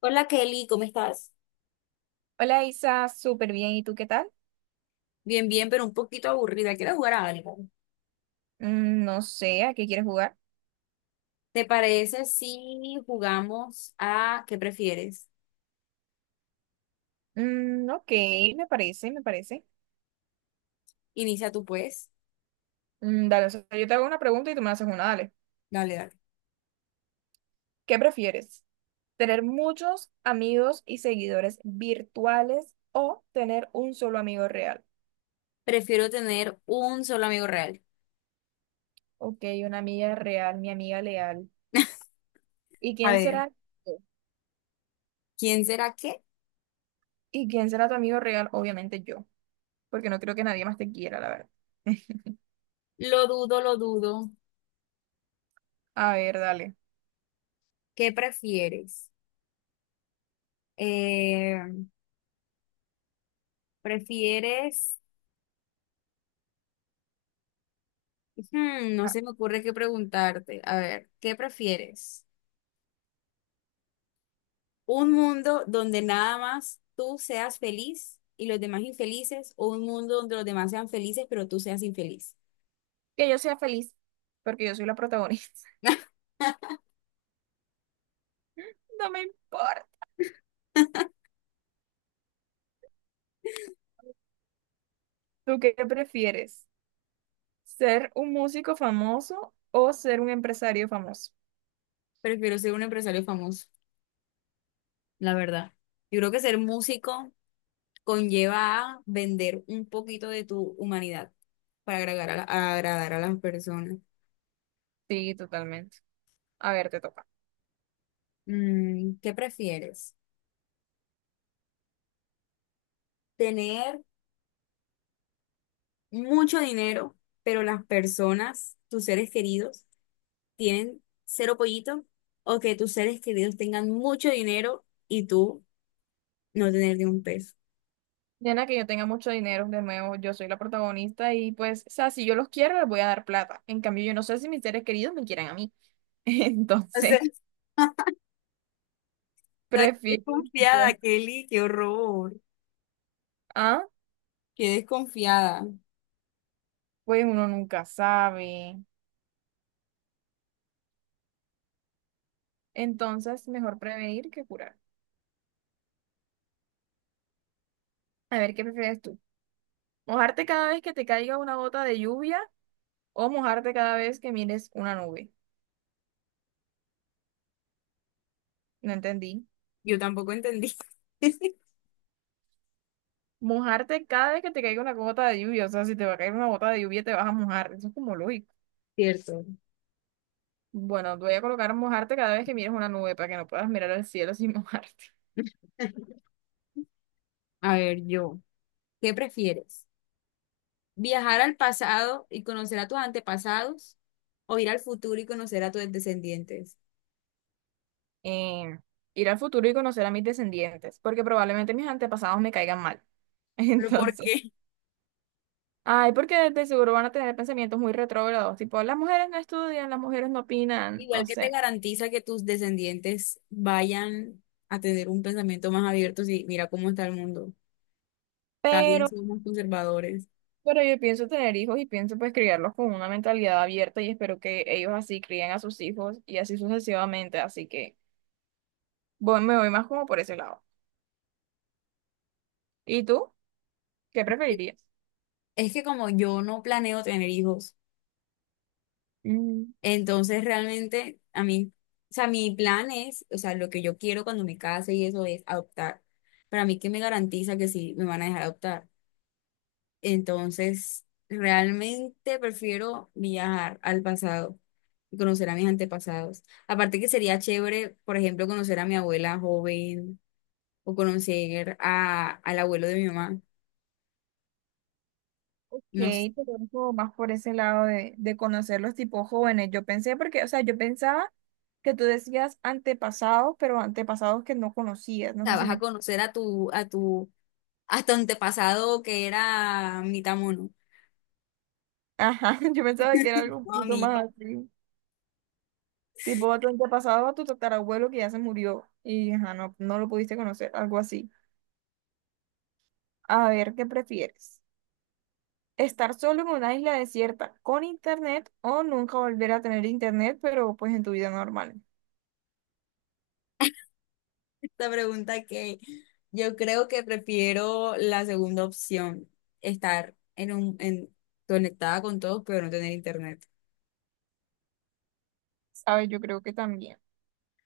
Hola Kelly, ¿cómo estás? Hola Isa, súper bien. ¿Y tú qué tal? Bien, bien, pero un poquito aburrida. Quiero jugar a algo. No sé, ¿a qué quieres jugar? ¿Te parece si jugamos a qué prefieres? Mm, ok, me parece. Inicia tú, pues. Mm, dale, o sea, yo te hago una pregunta y tú me haces una, dale. Dale, dale. ¿Qué prefieres? ¿Tener muchos amigos y seguidores virtuales o tener un solo amigo real? Prefiero tener un solo amigo real. Ok, una amiga real, mi amiga leal. ¿Y A quién ver, será? ¿quién será qué? ¿Y quién será tu amigo real? Obviamente yo, porque no creo que nadie más te quiera, la verdad. Lo dudo, lo dudo. A ver, dale. ¿Qué prefieres? Eh, ¿Prefieres? Hmm, no Ah, se me ocurre qué preguntarte. A ver, ¿qué prefieres? Un mundo donde nada más tú seas feliz y los demás infelices, o un mundo donde los demás sean felices, pero tú seas infeliz. que yo sea feliz, porque yo soy la protagonista. No me importa. ¿Tú qué prefieres? ¿Ser un músico famoso o ser un empresario famoso? Prefiero ser un empresario famoso, la verdad. Yo creo que ser músico conlleva a vender un poquito de tu humanidad para agradar a agradar a las personas. Sí, totalmente. A ver, te toca. Mm, ¿qué prefieres? ¿Tener mucho dinero, pero las personas, tus seres queridos, tienen cero pollito o que tus seres queridos tengan mucho dinero y tú no tener ni un peso? Diana, que yo tenga mucho dinero, de nuevo, yo soy la protagonista y pues, o sea, si yo los quiero, les voy a dar plata. En cambio, yo no sé si mis seres queridos me quieran a mí. O sea, Entonces, está prefiero yo. desconfiada, Kelly, qué horror. Ah, Qué desconfiada. pues uno nunca sabe. Entonces, mejor prevenir que curar. A ver, ¿qué prefieres tú? ¿Mojarte cada vez que te caiga una gota de lluvia o mojarte cada vez que mires una nube? No entendí. Yo tampoco entendí. Mojarte cada vez que te caiga una gota de lluvia. O sea, si te va a caer una gota de lluvia, te vas a mojar. Eso es como lógico. Cierto. Bueno, te voy a colocar mojarte cada vez que mires una nube para que no puedas mirar al cielo sin mojarte. A ver, yo, ¿qué prefieres? ¿Viajar al pasado y conocer a tus antepasados o ir al futuro y conocer a tus descendientes? Eh, Ir al futuro y conocer a mis descendientes, porque probablemente mis antepasados me caigan mal. ¿Pero por Entonces, qué? ay, porque de seguro van a tener pensamientos muy retrógrados, tipo, las mujeres no estudian, las mujeres no opinan, Igual, o que te sea. garantiza que tus descendientes vayan a tener un pensamiento más abierto si mira cómo está el mundo? Cada día Pero somos conservadores. Pero yo pienso tener hijos y pienso pues criarlos con una mentalidad abierta y espero que ellos así críen a sus hijos y así sucesivamente. Así que me voy más como por ese lado. ¿Y tú? ¿Qué preferirías? Es que como yo no planeo tener hijos, Mm, entonces realmente a mí, o sea, mi plan es, o sea, lo que yo quiero cuando me case y eso es adoptar. Para mí, ¿qué me garantiza que sí me van a dejar adoptar? Entonces, realmente prefiero viajar al pasado y conocer a mis antepasados. Aparte que sería chévere, por ejemplo, conocer a mi abuela joven o conocer al abuelo de mi mamá. ok, No sé, o te voy como más por ese lado de conocer los tipos jóvenes. Yo pensé porque, o sea, yo pensaba que tú decías antepasados, pero antepasados que no conocías. No sea, sé si vas a me... conocer a tu antepasado que era mitad mono. Ajá, yo pensaba que era algo un No, poquito mira, más así. Tipo, a tu antepasado, a tu tatarabuelo que ya se murió y ajá, no, no lo pudiste conocer, algo así. A ver, ¿qué prefieres? ¿Estar solo en una isla desierta con internet o nunca volver a tener internet, pero pues en tu vida normal? esta pregunta que yo creo que prefiero la segunda opción, estar en conectada con todos, pero no tener internet. ¿Sabes? Yo creo que también.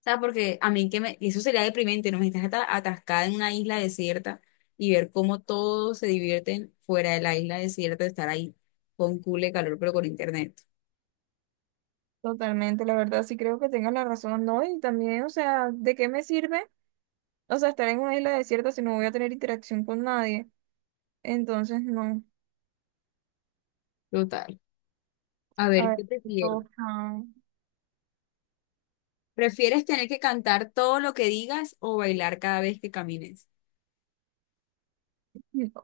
Sea, porque a mí que me, y eso sería deprimente, ¿no? Me estás atascada en una isla desierta y ver cómo todos se divierten fuera de la isla desierta, estar ahí con cool de calor, pero con internet. Totalmente, la verdad sí creo que tengas la razón, ¿no? Y también, o sea, ¿de qué me sirve? O sea, estar en una isla desierta si no voy a tener interacción con nadie. Entonces, no. Total. A A ver, ver, ¿qué ¿qué prefieres? toca? ¿Prefieres tener que cantar todo lo que digas o bailar cada vez que camines?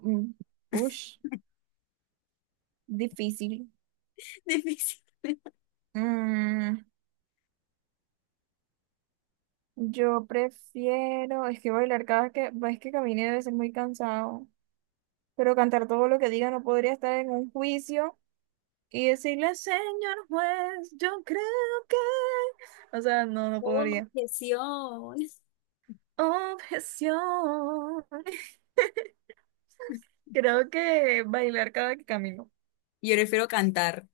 Mm, ush, difícil. Difícil. Mm, yo prefiero, es que bailar cada que, es que camine debe ser muy cansado. Pero cantar todo lo que diga no podría estar en un juicio y decirle, señor juez, yo creo que... O sea, no, no Oh, podría. objeción. Objeción. Creo que bailar cada que camino. Yo prefiero cantar.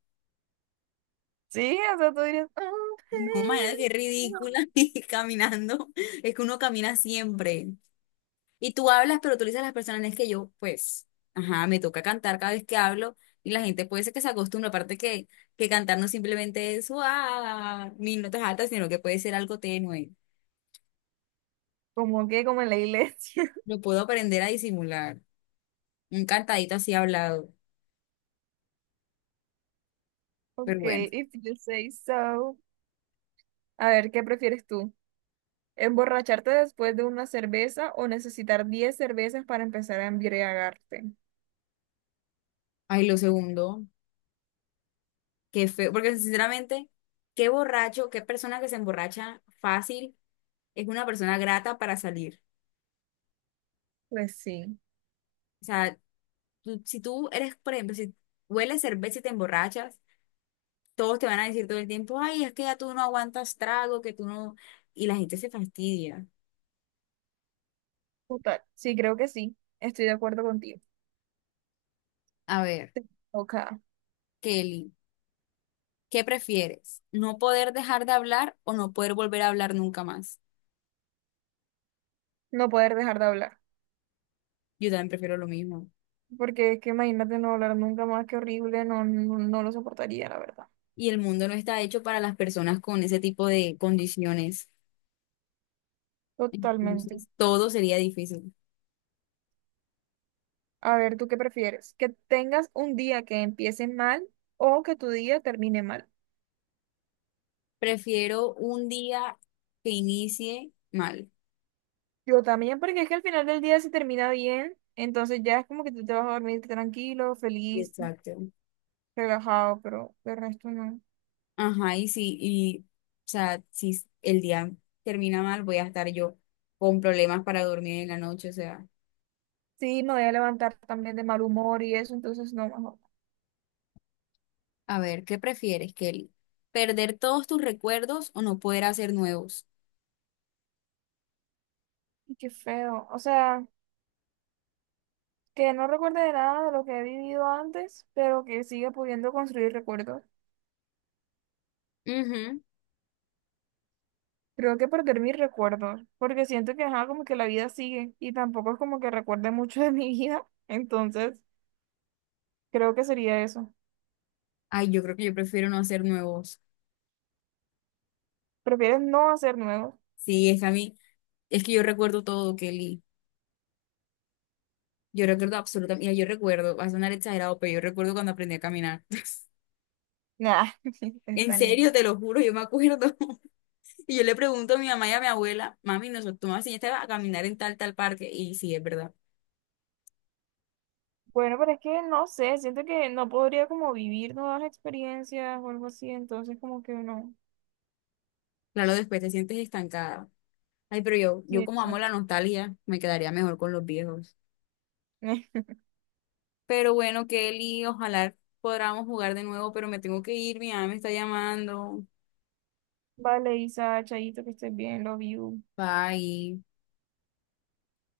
Sí, o sea, tú dirías, No, imagínate qué objeción. ridícula y caminando. Es que uno camina siempre. Y tú hablas, pero tú le dices a las personas, es que yo, pues, ajá, me toca cantar cada vez que hablo y la gente puede ser que se acostumbre, aparte que cantar no simplemente es, ah, mis notas altas, sino que puede ser algo tenue. Como que, como en la iglesia. Lo puedo aprender a disimular, un cantadito así hablado, pero Ok, bueno. if you say so. A ver, ¿qué prefieres tú? ¿Emborracharte después de una cerveza o necesitar 10 cervezas para empezar a embriagarte? Ay, lo segundo, qué feo, porque sinceramente, qué borracho, qué persona que se emborracha fácil es una persona grata para salir. Pues sí. O sea, si tú eres, por ejemplo, si hueles cerveza y te emborrachas, todos te van a decir todo el tiempo, ay, es que ya tú no aguantas trago, que tú no... Y la gente se fastidia. Total, sí, creo que sí. Estoy de acuerdo contigo. A ver, Ok. Kelly, ¿qué prefieres? ¿No poder dejar de hablar o no poder volver a hablar nunca más? No poder dejar de hablar. Yo también prefiero lo mismo. Porque es que imagínate no hablar nunca más, qué horrible, no, no, no lo soportaría, la verdad. Y el mundo no está hecho para las personas con ese tipo de condiciones. Totalmente. Entonces, todo sería difícil. A ver, ¿tú qué prefieres? ¿Que tengas un día que empiece mal o que tu día termine mal? Prefiero un día que inicie mal. Yo también, porque es que al final del día se termina bien, entonces ya es como que tú te vas a dormir tranquilo, feliz, Exacto. relajado, pero de resto no. Ajá, y sí, y, o sea, si s- el día termina mal, voy a estar yo con problemas para dormir en la noche, o sea, Sí, me voy a levantar también de mal humor y eso, entonces no, mejor. a ver, ¿qué prefieres, Kelly? ¿Perder todos tus recuerdos o no poder hacer nuevos? Y qué feo. O sea, que no recuerde de nada de lo que he vivido antes, pero que siga pudiendo construir recuerdos. Ujú. Creo que perder mis recuerdos, porque siento que ajá, como que la vida sigue y tampoco es como que recuerde mucho de mi vida, entonces creo que sería eso. Ay, yo creo que yo prefiero no hacer nuevos. ¿Prefieres no hacer nuevos? Sí, es que a mí, es que yo recuerdo todo, Kelly. Yo recuerdo absolutamente, mira, yo recuerdo, va a sonar exagerado, pero yo recuerdo cuando aprendí a caminar. Nah, En está niña. serio, te lo juro, yo me acuerdo. Y yo le pregunto a mi mamá y a mi abuela, mami, nosotros, tú me enseñaste a caminar en tal, tal parque. Y sí, es verdad. Bueno, pero es que no sé, siento que no podría como vivir nuevas experiencias o algo así, entonces como que no. Claro, después te sientes estancada. Ay, pero Sí, yo como amo la exacto. nostalgia, me quedaría mejor con los viejos. Pero bueno, Kelly, ojalá podamos jugar de nuevo, pero me tengo que ir, mi mamá me está llamando. Vale, Isa, Chayito, que estés bien, love you. Bye.